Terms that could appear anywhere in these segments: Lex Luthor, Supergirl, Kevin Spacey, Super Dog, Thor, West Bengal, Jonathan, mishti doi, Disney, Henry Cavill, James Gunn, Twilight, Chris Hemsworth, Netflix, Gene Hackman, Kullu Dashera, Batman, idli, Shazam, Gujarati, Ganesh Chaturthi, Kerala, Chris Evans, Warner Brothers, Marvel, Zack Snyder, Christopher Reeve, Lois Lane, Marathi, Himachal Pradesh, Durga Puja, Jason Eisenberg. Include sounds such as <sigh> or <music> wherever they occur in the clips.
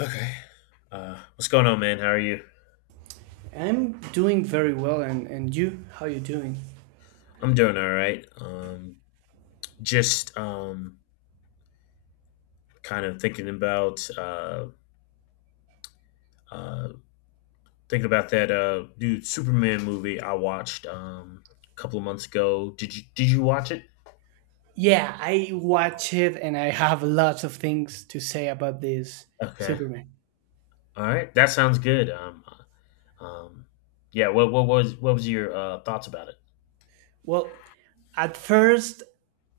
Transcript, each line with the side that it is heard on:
left: Okay. What's going on, man? How are you?
right: I'm doing very well, and you, how you doing?
left: I'm doing all right. Just kind of uh, thinking about that new Superman movie I watched a couple of months ago. Did you watch it?
right: Yeah, I watch it, and I have lots of things to say about this
left: Okay.
right: Superman.
left: All right. That sounds good. Um, yeah. What was your thoughts about it?
right: Well, at first,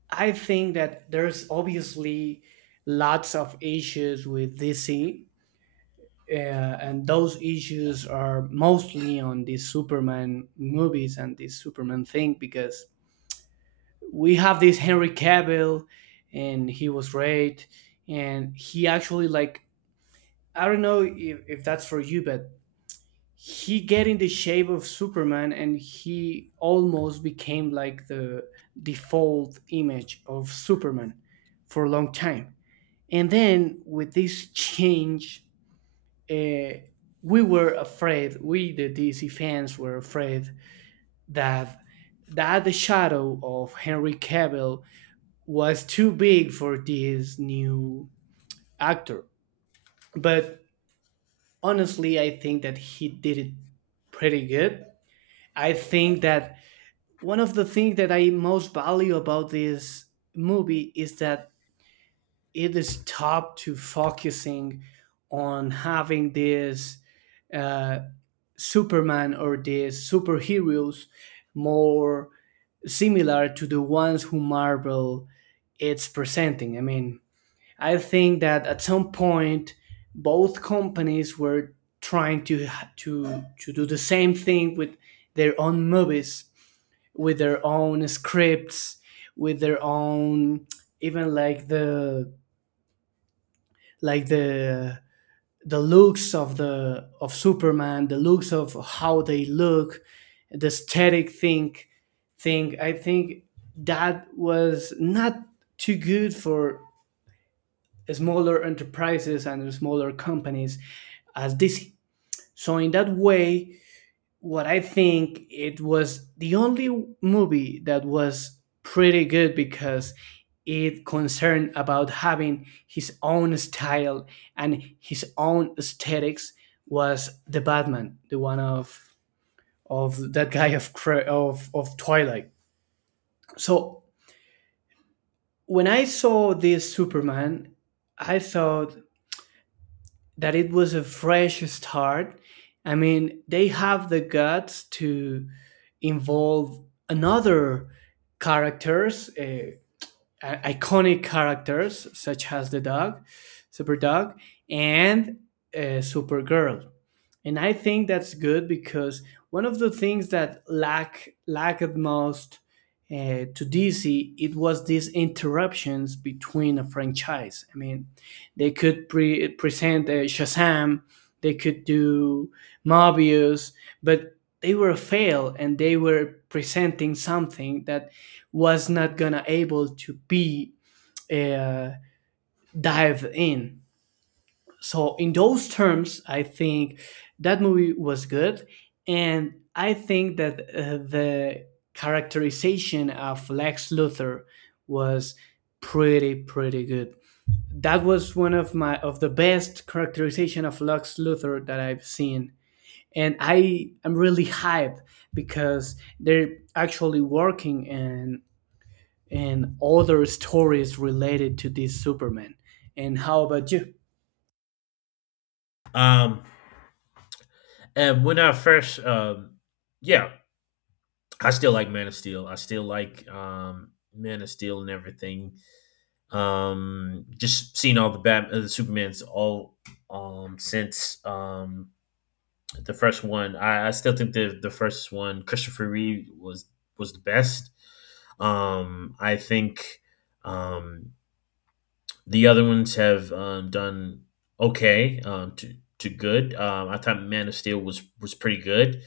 right: I think that there's obviously lots of issues with DC, and those issues are mostly on the Superman movies and the Superman thing because we have this Henry Cavill, and he was great, and he actually like I don't know if that's for you, but he get in the shape of Superman and he almost became like the default image of Superman for a long time. And then with this change, uh, we were afraid, we the DC fans were afraid that that the shadow of Henry Cavill was too big for this new actor. But honestly, I think that he did it pretty good. I think that one of the things that I most value about this movie is that it stopped to focusing on having this uh, Superman or these superheroes more similar to the ones who Marvel it's presenting. I mean, I think that at some point, both companies were trying to do the same thing with their own movies, with their own scripts, with their own even like the looks of the of Superman, the looks of how they look, the aesthetic thing. I think that was not too good for smaller enterprises and smaller companies as Disney. So in that way, what I think it was the only movie that was pretty good because it concerned about having his own style and his own aesthetics was the Batman, the one of that guy of of Twilight. So when I saw this Superman, I thought that it was a fresh start. I mean, they have the guts to involve another characters, iconic characters such as the dog, Super Dog, and Supergirl and I think that's good because one of the things that lacked most to DC it was these interruptions between a franchise. I mean, they could present Shazam, they could do Mobius, but they were a fail and they were presenting something that was not gonna able to be uh, dived in. So in those terms I think that movie was good, and I think that the characterization of Lex Luthor was pretty good. That was one of my of the best characterization of Lex Luthor that I've seen, and I am really hyped because they're actually working in other stories related to this Superman. And how about you?
left: Um, and when I first, yeah, I still like Man of Steel. I still like Man of Steel and everything. Just seeing all the the supermans all since the first one, I still think the first one, Christopher Reeve, was the best. I think um the other ones have done okay to good. I thought Man of Steel was pretty good.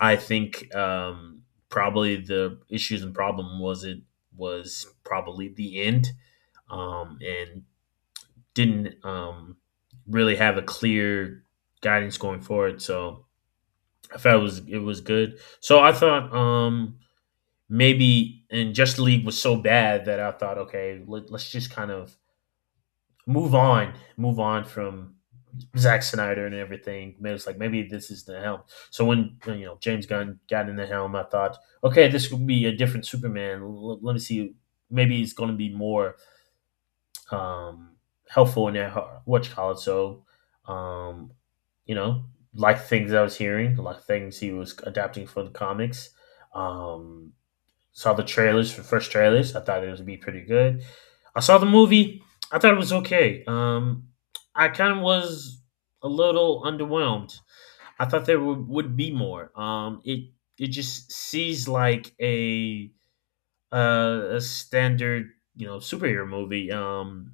left: I think probably the issues and problem was, it was probably the end, and didn't really have a clear guidance going forward. So I felt it was good. So I thought, maybe, and just the league was so bad that I thought, okay, let's just kind of move on from Zack Snyder and everything. It was like maybe this is the helm. So when, you know, James Gunn got in the helm, I thought, okay, this will be a different Superman. Let me see, maybe it's going to be more um, helpful in that, what you call it. So, um, you know, like things I was hearing, like things he was adapting for the comics. Um, Saw the trailers, for first trailers. I thought it was be pretty good. I saw the movie. I thought it was okay. I kind of was a little underwhelmed. I thought there would be more. It just sees like a standard, superhero movie.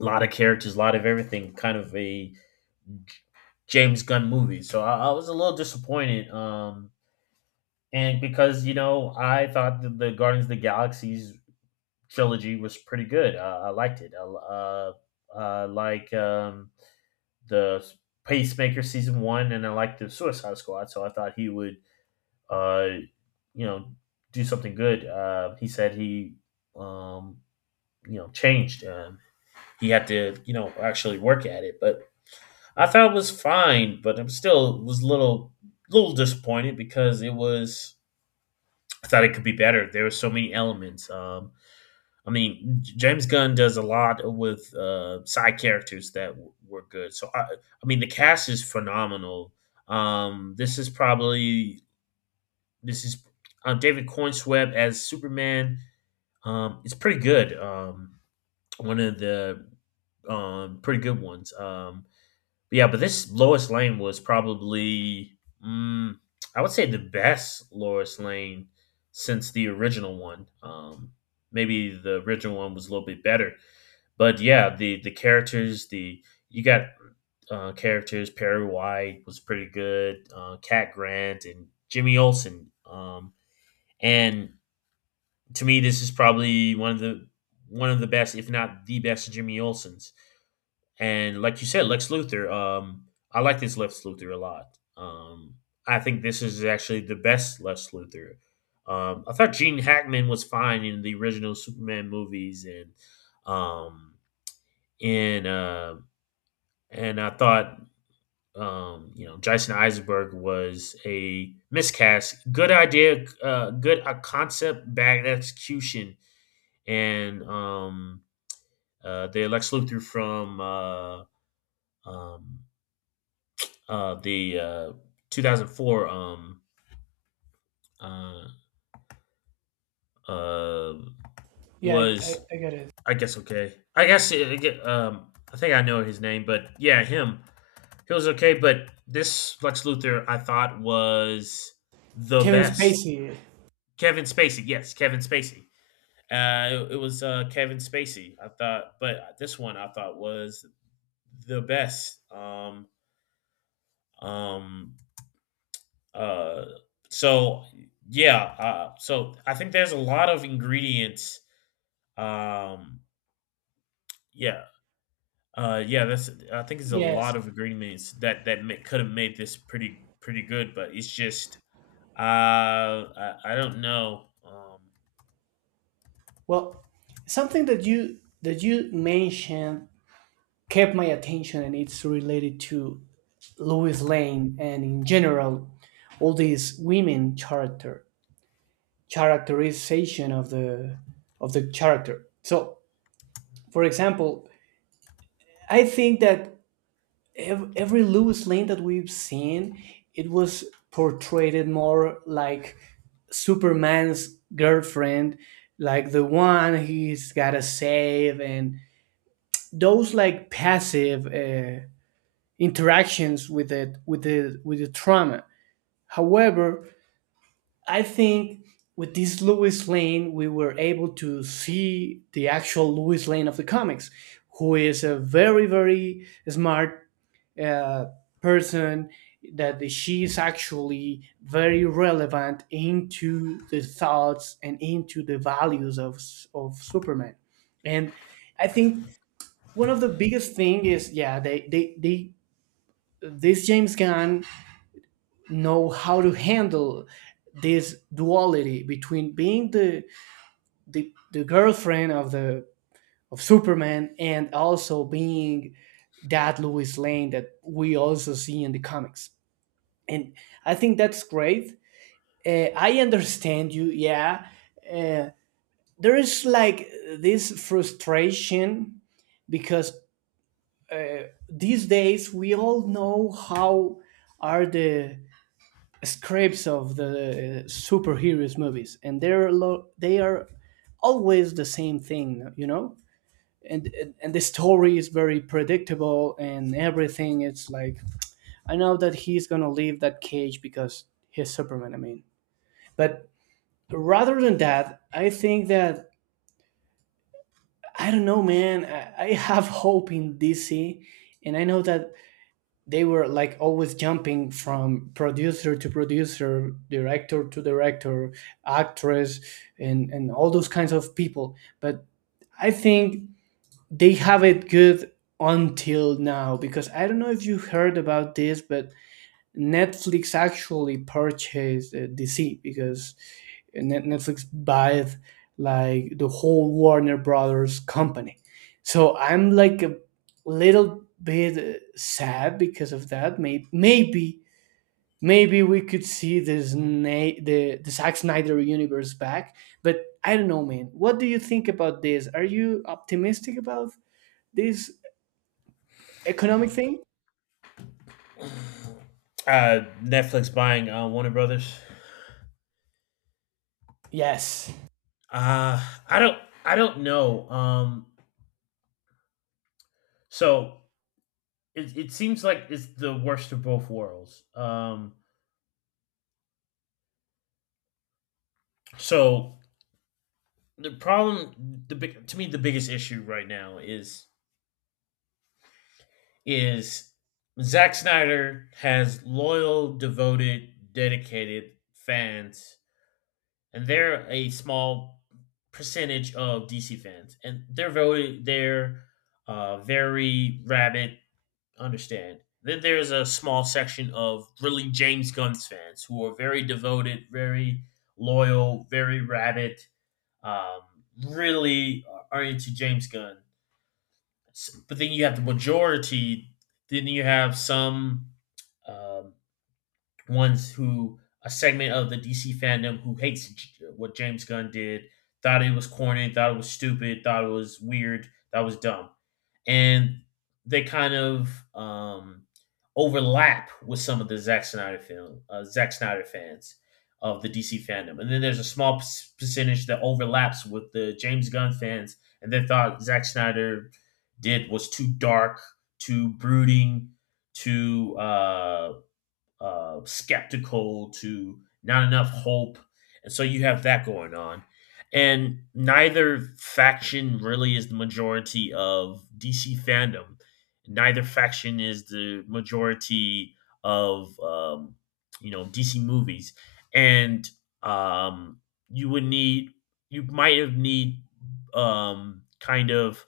left: A lot of characters, a lot of everything, kind of a James Gunn movie. So I was a little disappointed. And because, I thought that the Guardians of the Galaxy's trilogy was pretty good. I liked it. I like the Pacemaker season one, and I liked the Suicide Squad. So I thought he would, uh, you know, do something good. He said he, um, changed. He had to, actually work at it. But I thought it was fine, but I'm still was a little disappointed, because it was I thought it could be better. There were so many elements. I mean, James Gunn does a lot with side characters that were good. So I mean, the cast is phenomenal. This is probably, this is David Coinsweb as Superman. It's pretty good. One of the pretty good ones. Yeah, but this Lois Lane was probably, mm, I would say, the best Lois Lane since the original one. Maybe the original one was a little bit better, but yeah, the characters, the you got characters. Perry White was pretty good. Cat Grant and Jimmy Olsen. And to me, this is probably one of the best, if not the best, Jimmy Olsen's. And like you said, Lex Luthor, I like this Lex Luthor a lot. Um, I think this is actually the best Lex Luthor. I thought Gene Hackman was fine in the original Superman movies, um, and uh, and I thought Jason Eisenberg was a miscast. Good idea, good concept, bad execution, and the Lex Luthor from um, the 2004, uh, uh, was,
right: I got it.
left: I guess, okay. I guess it, I think I know his name, but yeah, him. He was okay, but this Lex Luthor, I thought, was the
right: Kevin
left: best.
right: Spacey.
left: Kevin Spacey, yes, Kevin Spacey. It was, Kevin Spacey, I thought, but this one I thought was the best. Um, Uh, so yeah, so I think there's a lot of ingredients. Um, yeah, yeah, that's I think there's a
right: Yes.
left: lot of ingredients that could have made this pretty good, but it's just, I don't know.
right: Well, something that you mentioned kept my attention, and it's related to Louis Lane and in general all these women characterization of the character. So, for example, I think that every Lewis Lane that we've seen, it was portrayed more like Superman's girlfriend, like the one he's gotta save, and those like passive interactions with it with the trauma. However, I think with this Lewis Lane, we were able to see the actual Lewis Lane of the comics, who is a very very smart uh, person that she is actually very relevant into the thoughts and into the values of Superman. And I think one of the biggest thing is yeah they this James Gunn know how to handle this duality between being the girlfriend of the of Superman and also being that Lois Lane that we also see in the comics. And I think that's great. I understand you, yeah. uh, there is like this frustration because uh, these days we all know how are the scripts of the superheroes movies, and they are always the same thing, you know. And the story is very predictable and everything. It's like I know that he's gonna leave that cage because he's Superman, I mean. But rather than that, I think that I don't know, man. I have hope in DC, and I know that they were like always jumping from producer to producer, director to director, actress, and all those kinds of people. But I think they have it good until now because I don't know if you heard about this, but Netflix actually purchased DC because Netflix buys like the whole Warner Brothers company. So I'm like a little bit sad because of that. Maybe maybe maybe we could see this the Zack Snyder universe back, but I don't know, man. What do you think about this? Are you optimistic about this economic thing?
left: <sighs> <clears throat> Netflix buying Warner Brothers.
right: Yes.
left: Uh, I don't I don't know. So it seems like it's the worst of both worlds. So, the problem the big to me, the biggest issue right now is Zack Snyder has loyal, devoted, dedicated fans, and they're a small percentage of DC fans, and they're very rabid. Understand? Then there's a small section of really James Gunn's fans who are very devoted, very loyal, very rabid. Um, Really are into James Gunn, but then you have the majority. Then you have some, um, ones who, a segment of the DC fandom who hates what James Gunn did, thought it was corny, thought it was stupid, thought it was weird, that was dumb, and they kind of um, overlap with some of the Zack Snyder film, Zack Snyder fans of the DC fandom, and then there's a small percentage that overlaps with the James Gunn fans, and they thought Zack Snyder did was too dark, too brooding, too. Skeptical to not enough hope. And so you have that going on. And neither faction really is the majority of DC fandom. Neither faction is the majority of, DC movies. And um, you would need, you might have need, kind of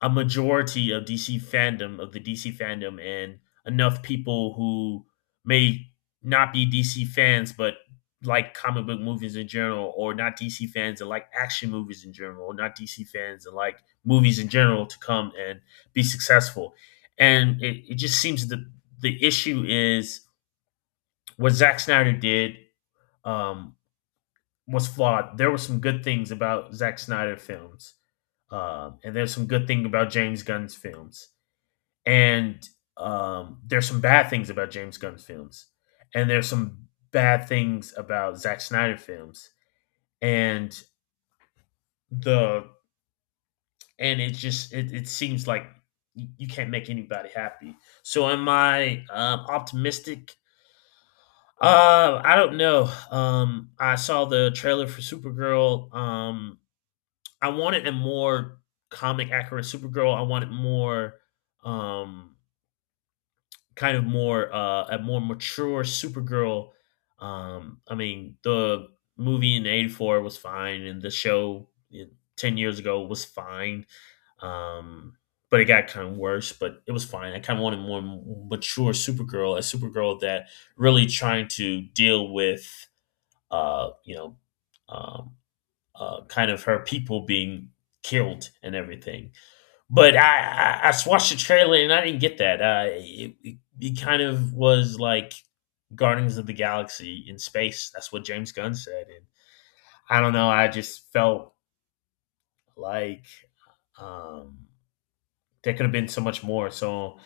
left: a majority of DC fandom, of the DC fandom, and enough people who may not be DC fans, but like comic book movies in general, or not DC fans and like action movies in general, or not DC fans and like movies in general, to come and be successful. And it just seems that the issue is, what Zack Snyder did, um, was flawed. There were some good things about Zack Snyder films, and there's some good thing about James Gunn's films. And there's some bad things about James Gunn's films, and there's some bad things about Zack Snyder films, and the and it just it seems like you can't make anybody happy. So am I, optimistic? I don't know. I saw the trailer for Supergirl. I wanted a more comic accurate Supergirl. I wanted more, um kind of more, a more mature Supergirl. I mean, the movie in '84 was fine, and the show, eh, 10 years ago, was fine. Um, but it got kind of worse, but it was fine. I kind of wanted more mature Supergirl, a Supergirl that really trying to deal with, uh, you know, um, kind of her people being killed and everything. But I watched the trailer and I didn't get that. It kind of was like Guardians of the Galaxy in space. That's what James Gunn said, and I don't know, I just felt like, um, there could have been so much more. So,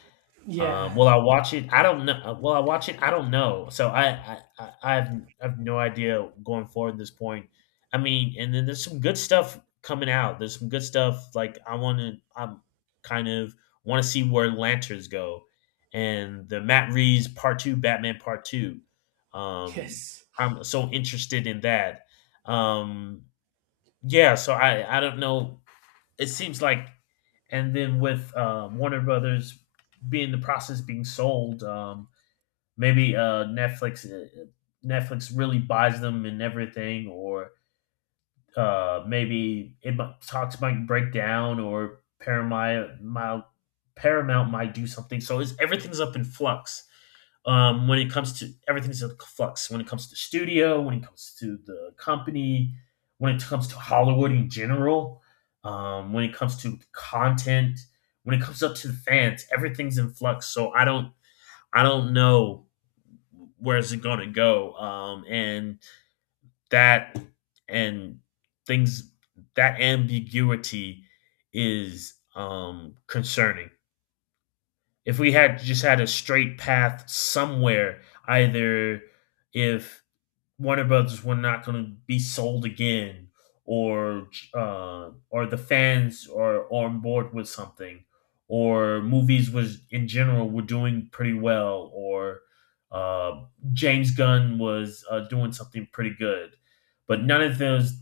right: Yeah.
left: will I watch it? I don't know. Will I watch it? I don't know. So I have no idea going forward at this point. I mean, and then there's some good stuff coming out. There's some good stuff. Like, I'm kind of want to see where Lanterns go, and the Matt Reeves Part Two, Batman Part Two. Um,
right: Yes.
left: I'm so interested in that. Um, yeah. So I don't know, it seems like, and then with, Warner Brothers being the process being sold, maybe, Netflix really buys them and everything, or, maybe talks might break down, or Paramount might do something. So it's, everything's up in flux. When it comes to, everything's in flux, when it comes to studio, when it comes to the company, when it comes to Hollywood in general, when it comes to content, when it comes up to the fans, everything's in flux. So I don't know where's it going to go. And that, and things, that ambiguity is concerning, if we had just had a straight path somewhere, either if Warner Brothers were not going to be sold again, or, the fans are on board with something, or movies was in general were doing pretty well, or, uh, James Gunn was, doing something pretty good, but none of those.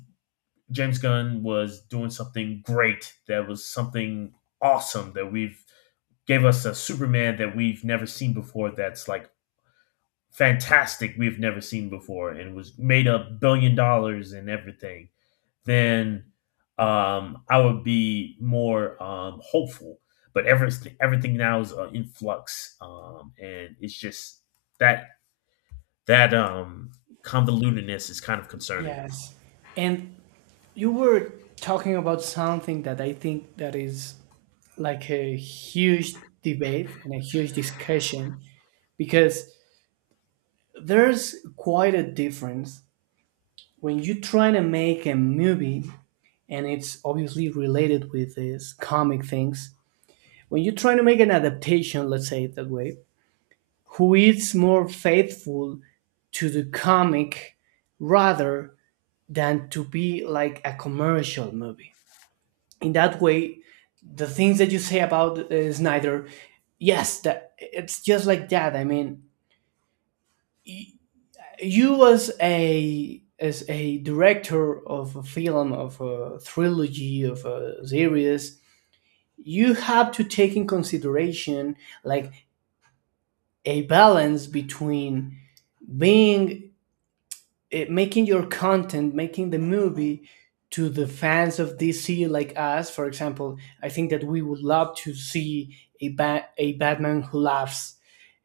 left: James Gunn was doing something great, that was something awesome that we've gave us a Superman that we've never seen before, that's like fantastic, we've never seen before, and was made $1 billion and everything, then, I would be more, hopeful. But everything now is in flux, and it's just that that convolutedness is kind of concerning.
right: Yes. And you were talking about something that I think that is like a huge debate and a huge discussion because there's quite a difference when you try to make a movie and it's obviously related with these comic things. When you try to make an adaptation, let's say it that way, who is more faithful to the comic rather than to be like a commercial movie. In that way, the things that you say about Snyder, yes, that it's just like that. I mean, you as a director of a film, of a trilogy, of a series, you have to take in consideration like a balance between being it, making your content, making the movie to the fans of DC like us. For example, I think that we would love to see a a Batman who laughs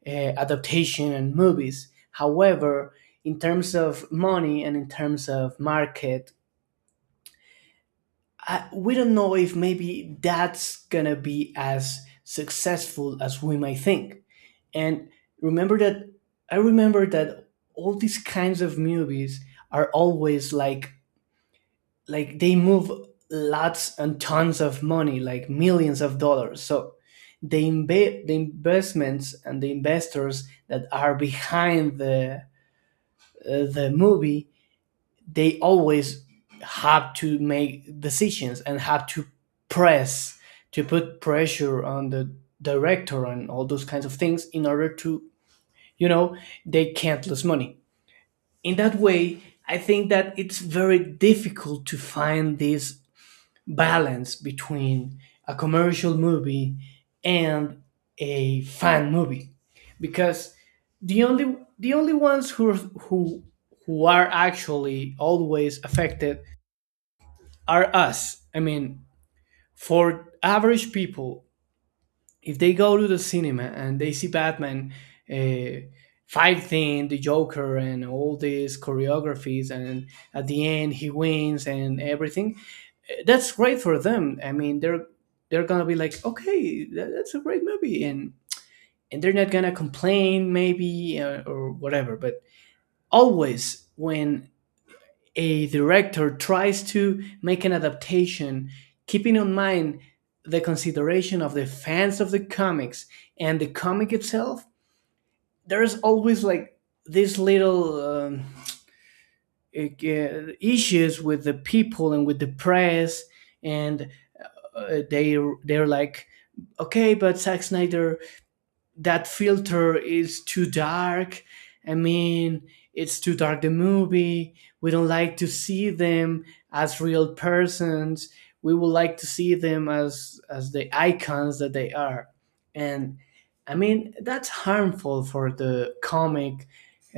right: uh, adaptation and movies. However, in terms of money and in terms of market, I, we don't know if maybe that's gonna be as successful as we might think. And remember that I remember that all these kinds of movies are always like they move lots and tons of money, like millions of dollars. So the investments and the investors that are behind the movie, they always have to make decisions and have to press to put pressure on the director and all those kinds of things in order to you know they can't lose money. In that way I think that it's very difficult to find these balance between a commercial movie and a fan movie, because the only ones who who are actually always affected are us, I mean. For average people, if they go to the cinema and they see Batman uh, fighting the Joker and all these choreographies and at the end he wins and everything, that's great for them. I mean, they're gonna be like, okay, that's a great movie, and they're not gonna complain maybe or whatever. But always when a director tries to make an adaptation, keeping in mind the consideration of the fans of the comics and the comic itself, there's always like these little issues with the people and with the press, and they they're like okay but Zack Snyder that filter is too dark. I mean, it's too dark. The movie, we don't like to see them as real persons. We would like to see them as the icons that they are. And I mean that's harmful for the comic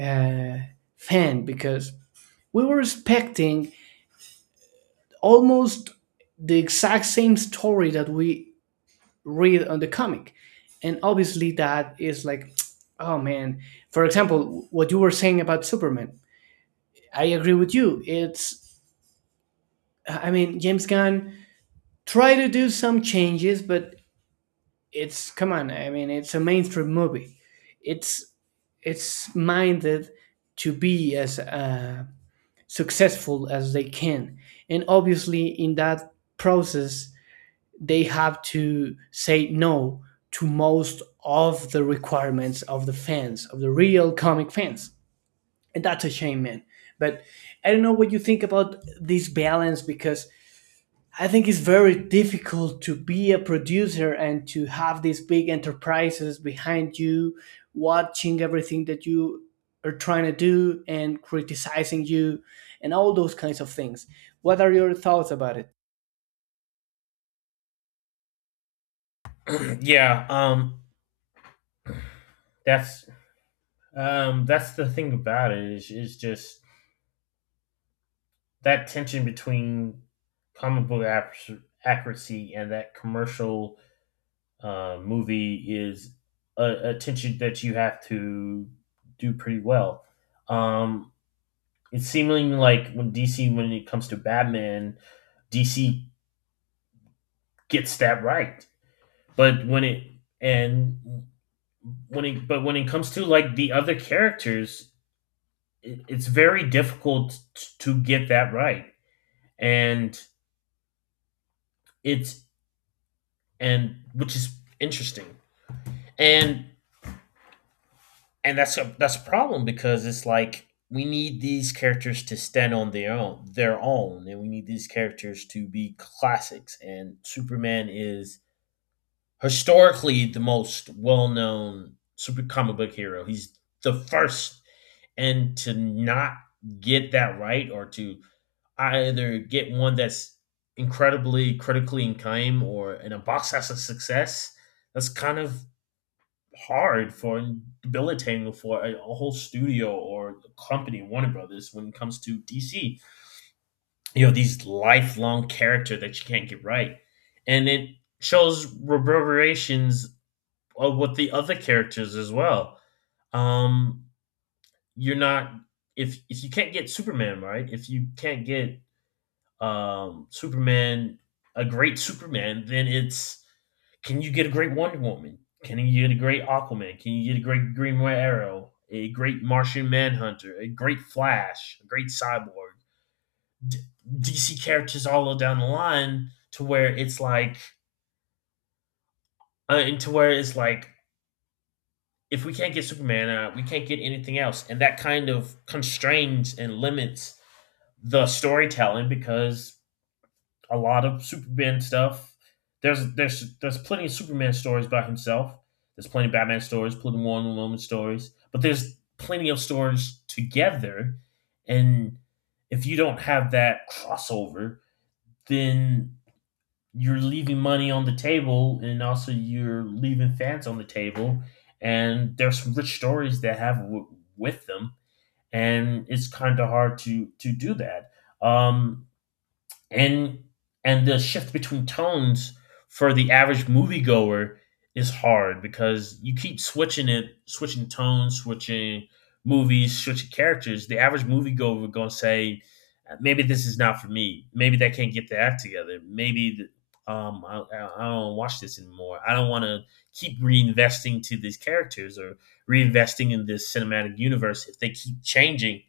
right: uh, fan because we were expecting almost the exact same story that we read on the comic. And obviously that is like <tsk> oh man. For example, what you were saying about Superman, I agree with you. It's I mean James Gunn try to do some changes, but it's come on, I mean, it's a mainstream movie. it's it's minded to be as successful as they can. And obviously in that process they have to say no to most of the requirements of the fans, of the real comic fans. And that's a shame, man. But I don't know what you think about this balance because I think it's very difficult to be a producer and to have these big enterprises behind you watching everything that you are trying to do and criticizing you and all those kinds of things. What are your thoughts about it?
left: <clears throat> Yeah. that's that's the thing about it is just that tension between comic book accuracy and that commercial movie is a attention that you have to do pretty well. Um, it's seeming like when DC, when it comes to Batman, DC gets that right. But when it and when it but when it comes to like the other characters, it's very difficult to get that right, and it's and which is interesting. And and that's a problem because it's like we need these characters to stand on their own, and we need these characters to be classics. And Superman is historically the most well-known super comic book hero. He's the first, and to not get that right, or to either get one that's incredibly critically acclaimed or in a box as a success, that's kind of hard for, debilitating for a whole studio or company, Warner Brothers, when it comes to DC. You know, these lifelong character that you can't get right, and it shows reverberations of what the other characters as well. Um, you're not, if you can't get Superman right, if you can't get Superman, a great Superman, then it's, can you get a great Wonder Woman? Can you get a great Aquaman? Can you get a great Green Arrow? A great Martian Manhunter? A great Flash? A great Cyborg? D- DC characters all down the line, to where it's like, and to where it's like, if we can't get Superman, we can't get anything else, and that kind of constrains and limits the storytelling. Because a lot of Superman stuff, there's plenty of Superman stories by himself. There's plenty of Batman stories, plenty of Wonder Woman stories, but there's plenty of stories together. And if you don't have that crossover, then you're leaving money on the table, and also you're leaving fans on the table. And there's some rich stories that have with them, and it's kind of hard to do that. Um, and the shift between tones for the average moviegoer is hard because you keep switching it, switching tones, switching movies, switching characters. The average moviegoer gonna say, maybe this is not for me. Maybe they can't get their act together. Maybe I, I don't watch this anymore. I don't want to keep reinvesting to these characters, or reinvesting in this cinematic universe, if they keep changing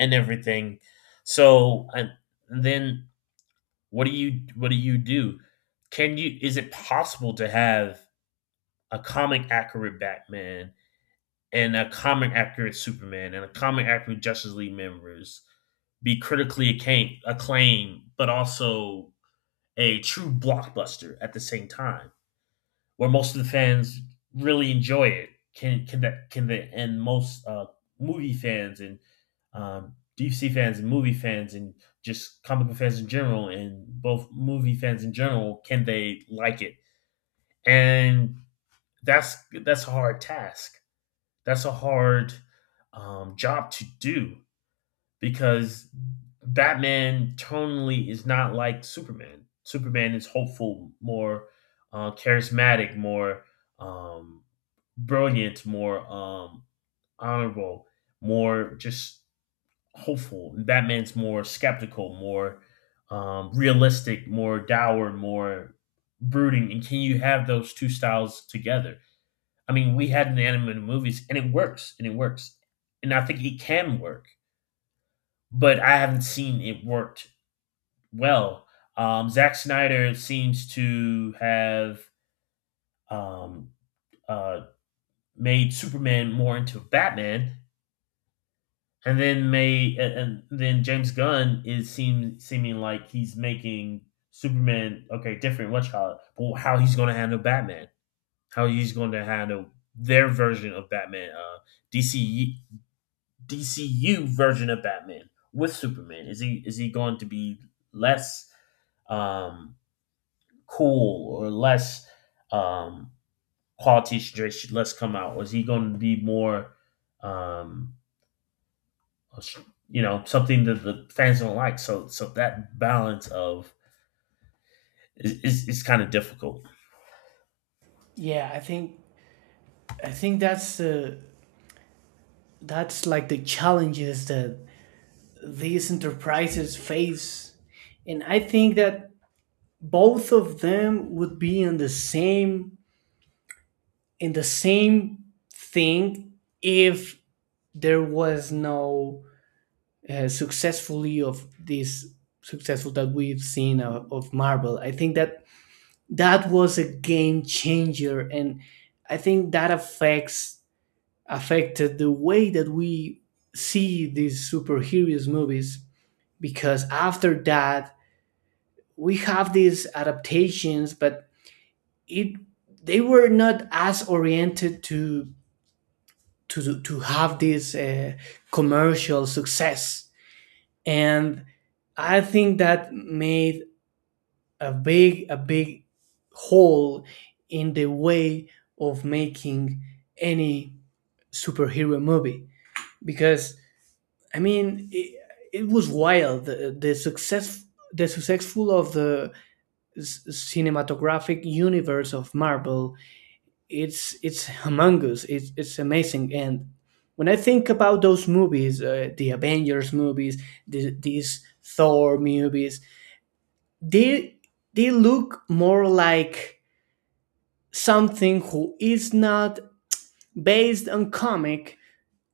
left: and everything. So and then what do you, what do you do? Can you, is it possible to have a comic accurate Batman and a comic accurate Superman and a comic accurate Justice League members be acclaimed, but also a true blockbuster at the same time, where most of the fans really enjoy it? Can that can the and most movie fans and deep sea fans and movie fans and just comic book fans in general and both movie fans in general, can they like it? And that's that's a hard task. That's a hard job to do, because Batman tonally is not like Superman. Superman is hopeful, more charismatic, more um, brilliant, more honorable, more just hopeful. Batman's more skeptical, more realistic, more dour, more brooding. And can you have those two styles together? I mean, we had an animated movies, and it works, and I think it can work, but I haven't seen it worked well. Zack Snyder seems to have um, uh, made Superman more into Batman, and then James Gunn is seeming like he's making Superman okay different. What you call it? But how he's going to handle Batman? How he's going to handle their version of Batman? DC, DCU version of Batman with Superman? Is he going to be less um, cool, or less um, quality straight less come out? Or is he going to be more um, you know something that the fans don't like? So that balance of is kind of difficult.
right: Yeah, I think that's like the challenges that these enterprises face. And I think that both of them would be in the same thing if there was no successfully of this successful that we've seen of Marvel. I think that that was a game changer, and I think that affects affected the way that we see these superheroes movies because after that we have these adaptations but it they were not as oriented to have this commercial success. And I think that made a big hole in the way of making any superhero movie because I mean it, it was wild the success the successful of the cinematographic universe of Marvel. It's humongous. It's amazing. And when I think about those movies, the Avengers movies, these Thor movies, they they look more like something who is not based on comic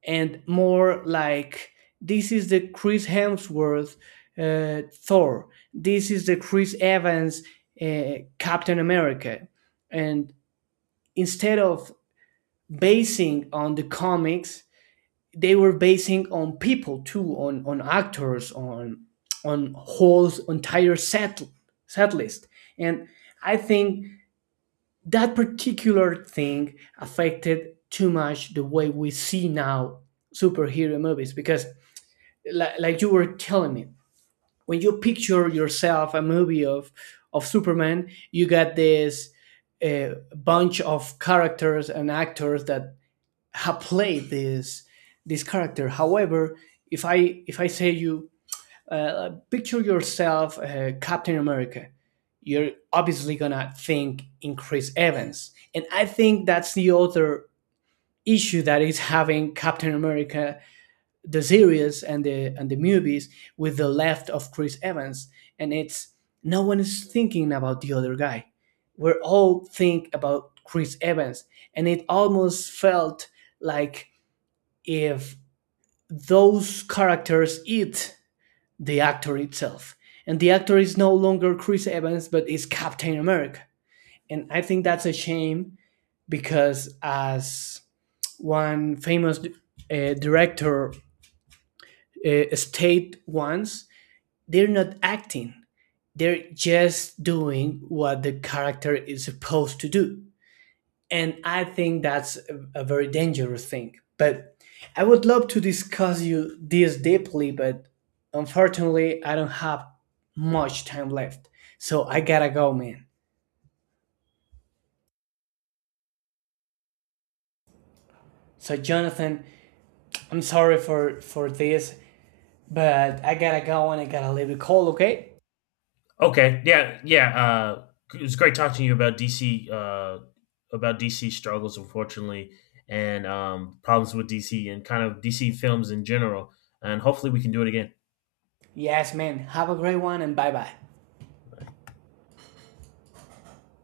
right: and more like this is the Chris Hemsworth Thor. This is the Chris Evans Captain America. And instead of basing on the comics, they were basing on people too, on actors, on whole entire set list. And I think that particular thing affected too much the way we see now superhero movies because like you were telling me when you picture yourself a movie of Superman you got this a bunch of characters and actors that have played this this character. However, if I say you picture yourself Captain America, you're obviously gonna think in Chris Evans, and I think that's the other issue that is having Captain America the series and the movies with the left of Chris Evans, and it's no one is thinking about the other guy. We're all think about Chris Evans, and it almost felt like if those characters eat the actor itself. And the actor is no longer Chris Evans, but is Captain America. And I think that's a shame because, as one famous director stated once, they're not acting, they're just doing what the character is supposed to do. And I think that's a very dangerous thing. But I would love to discuss you this deeply, but unfortunately, I don't have much time left, so I gotta go, man. So Jonathan, I'm sorry for this, but I gotta go and I gotta leave the call, okay?
left: Okay. Yeah. Yeah. It was great talking to you about DC. About DC struggles, unfortunately, and problems with DC and kind of DC films in general. And hopefully, we can do it again.
right: Yes, man. Have a great one and bye bye.